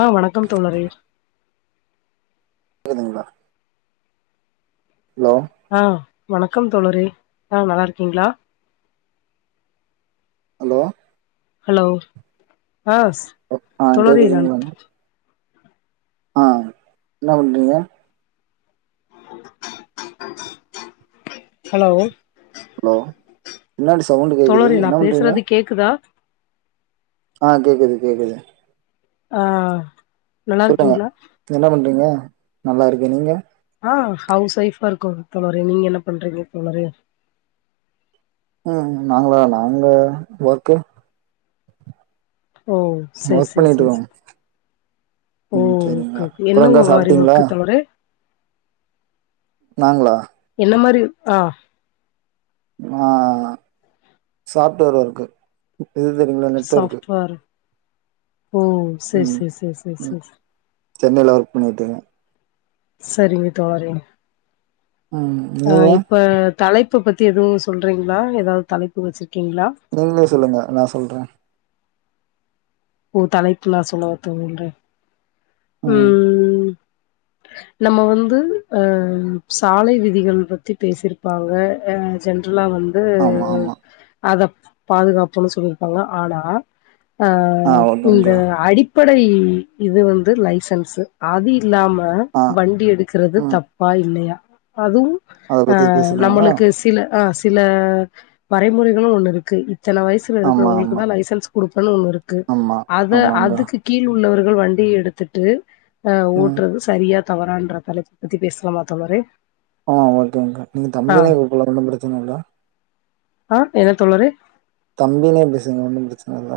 ஆஹ் வணக்கம் தோழரே குதுங்ளா ஆஹ் வணக்கம் தோழரே ஆஹ் நல்லார்க்கீங்ளா ஹலோ ஹலோ ஆஸ் ஆ தோழரே நான் கேக்குதுங்களா ஆ என்னா பண்றீங்க ஹலோ ஹலோ பின்னாடி சவுண்டு கேக்குது தோழரே நா என்ன பண்றீங்க பேசுறது கேக்குதா ஆ கேக்குது கேக்குது ஆ நல்லா சொல்லுங்க இருக்கீங்களா என்ன பண்றீங்க நல்லா இருக்கே நீங்க ஆ ஹவுஸ் ஒய்ஃபா இருக்கோங் தோழரே நீங்க என்ன பண்றீங்க தோழரே ம் நாங்களா நாங்க ஒர்கு ஓ சேர் ஒர்க் சேர் பண்ணிட்டு சேர் சேர் இருக்கோம் ஓ ம் ஒர்கு சரிங்களா என்ன அப்புறம் எதா மாரி சாப்பிட்டீங்களா ஒர்க்கு தோழரே நாங்ளா ன்ன மாரி ஆ ஆ சாஃப்ட்வேர் ஒர்க்கு இது தெரியுங்ளா நெட்ஒர்க்கு சாஃப்ட்வேர் ஓ சேர் ம் சேர் சேர் சேர் ம் சேர் சென்னையில ஒர்க் பண்ணிட்டுருக்கே சரிங்க தோழரே ம் ஆ நீங்க இப்ப தலைப் ப்ப பத்தி எதுவு சொல்றீங்ளா ஏதாவ்து தலைப்பு வச்சுறுக் நீங்ளே சொல்லுங்க நா சொல்ற ஓ தலைப்பு நா சொல்லவா தோழரே ம் நம்ம வந்து அ சாலை விதிகள் பத்தி பேசிருப்பாங்க அ ஜென்ரல் ர்லா வந்து ஆமா ஆமா அத பாதுகாப்போன்னு சொல்லிருப்பாங்க ஆனா அ ஆ இந்த ஓகேங்கா அடிப்படை இது வந்து லைசன்ஸு அது இல்லாம ஆ வண்டி எடுக்குறது ம் தப்பா இல்லையா அதுவும் அத ஆ பத்தி பேசுறாங்களா நம்மளுக்கு சில ஆ தில வரைமுறைகளு ஒண்ணுருக்கு இத்தன வயசுல ஆமா இருக்கிறவங்களுக்கு ஆமா தா லைசன்ஸ் குடுக்கணு ஒண்ணு இருக்கு ஆமா அத ஆமாங்கா அதுக்கு கீழ் உள்ளவர்கள் வண்டிய எடுத்துட்டு அ ம் ஓட்றது சரியா தவறான்ற தலைப்பு பத்தி பேசலாமா தோழரே ஆ ஓகேங்கா நீங்க ஆ தம்பினே கூப்புலா ஒன்னு பிரச்சன இல்ல ஆ என்ன தோழரே தம்பினே பேசுங்க ஒன்னு பிரச்சன இல்ல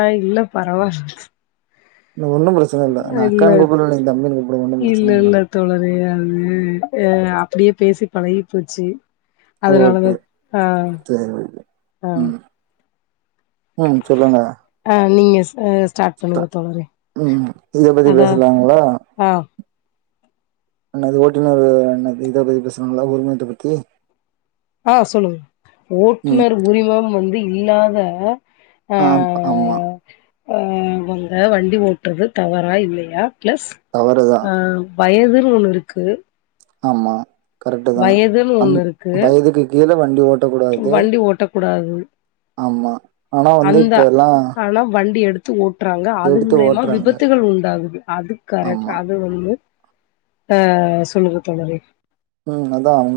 ஆ இல்ல பரவால்ல ஒன்னு பிரச்சன நா இல்ல அக்கான்னு கூப்பல நீங்க தம்பின்னு கூப்புடுங்க ஒன்னு இல்ல பிரச்சன இல்ல தோழரே அது அப் ப்டியே பேசி பழகி போச்சி அதனாலதா ஓகே ஆ சரி ஓகே ஆ ம் ம் சொல்லுங்க ஆ நீங்க ஸ் அ ஸ்டார்ட் தா பண்ணுங்க தோழரே ம் இத பத்தி அதா பேசலாங்களா ஆ என்ன அது ஓட்டுநரு அன்னஇத பத்தி பேசுறாங்களா உரிமத்த பத்தி ஆ சொல்லுங்க ம் ஓட்டுநர் உரிமம் வந்து இல்லாத ஆ ஆம்ப ஆமா ஆ அவங்க வண்டி ஓட்றது தவறா இல்லையா பிளஸ் தவறுதா ஆ வயதுன் ஒண்ணு இருக்கு ஆமா கரெக்ட் தா வயதுன்னு அன் ஒண்ணு இருக்கு வயதுக்கு கீழ வண்டி ஓட்டக் கூடாது வண்டி ஓட்டக்கூடாது ஆமா ஆனா வந்து இப்ப எல்லா த்து ஓட்டுறாங்க அது எடுத்து மூலயமா ஓட்டுறாங்க. விபத்துகள் உண்டாகுது அது கரெக் ஆமா. அது வந்து அ சொல்லுங்க தோழரே ம் அதான ஒங்குளுக்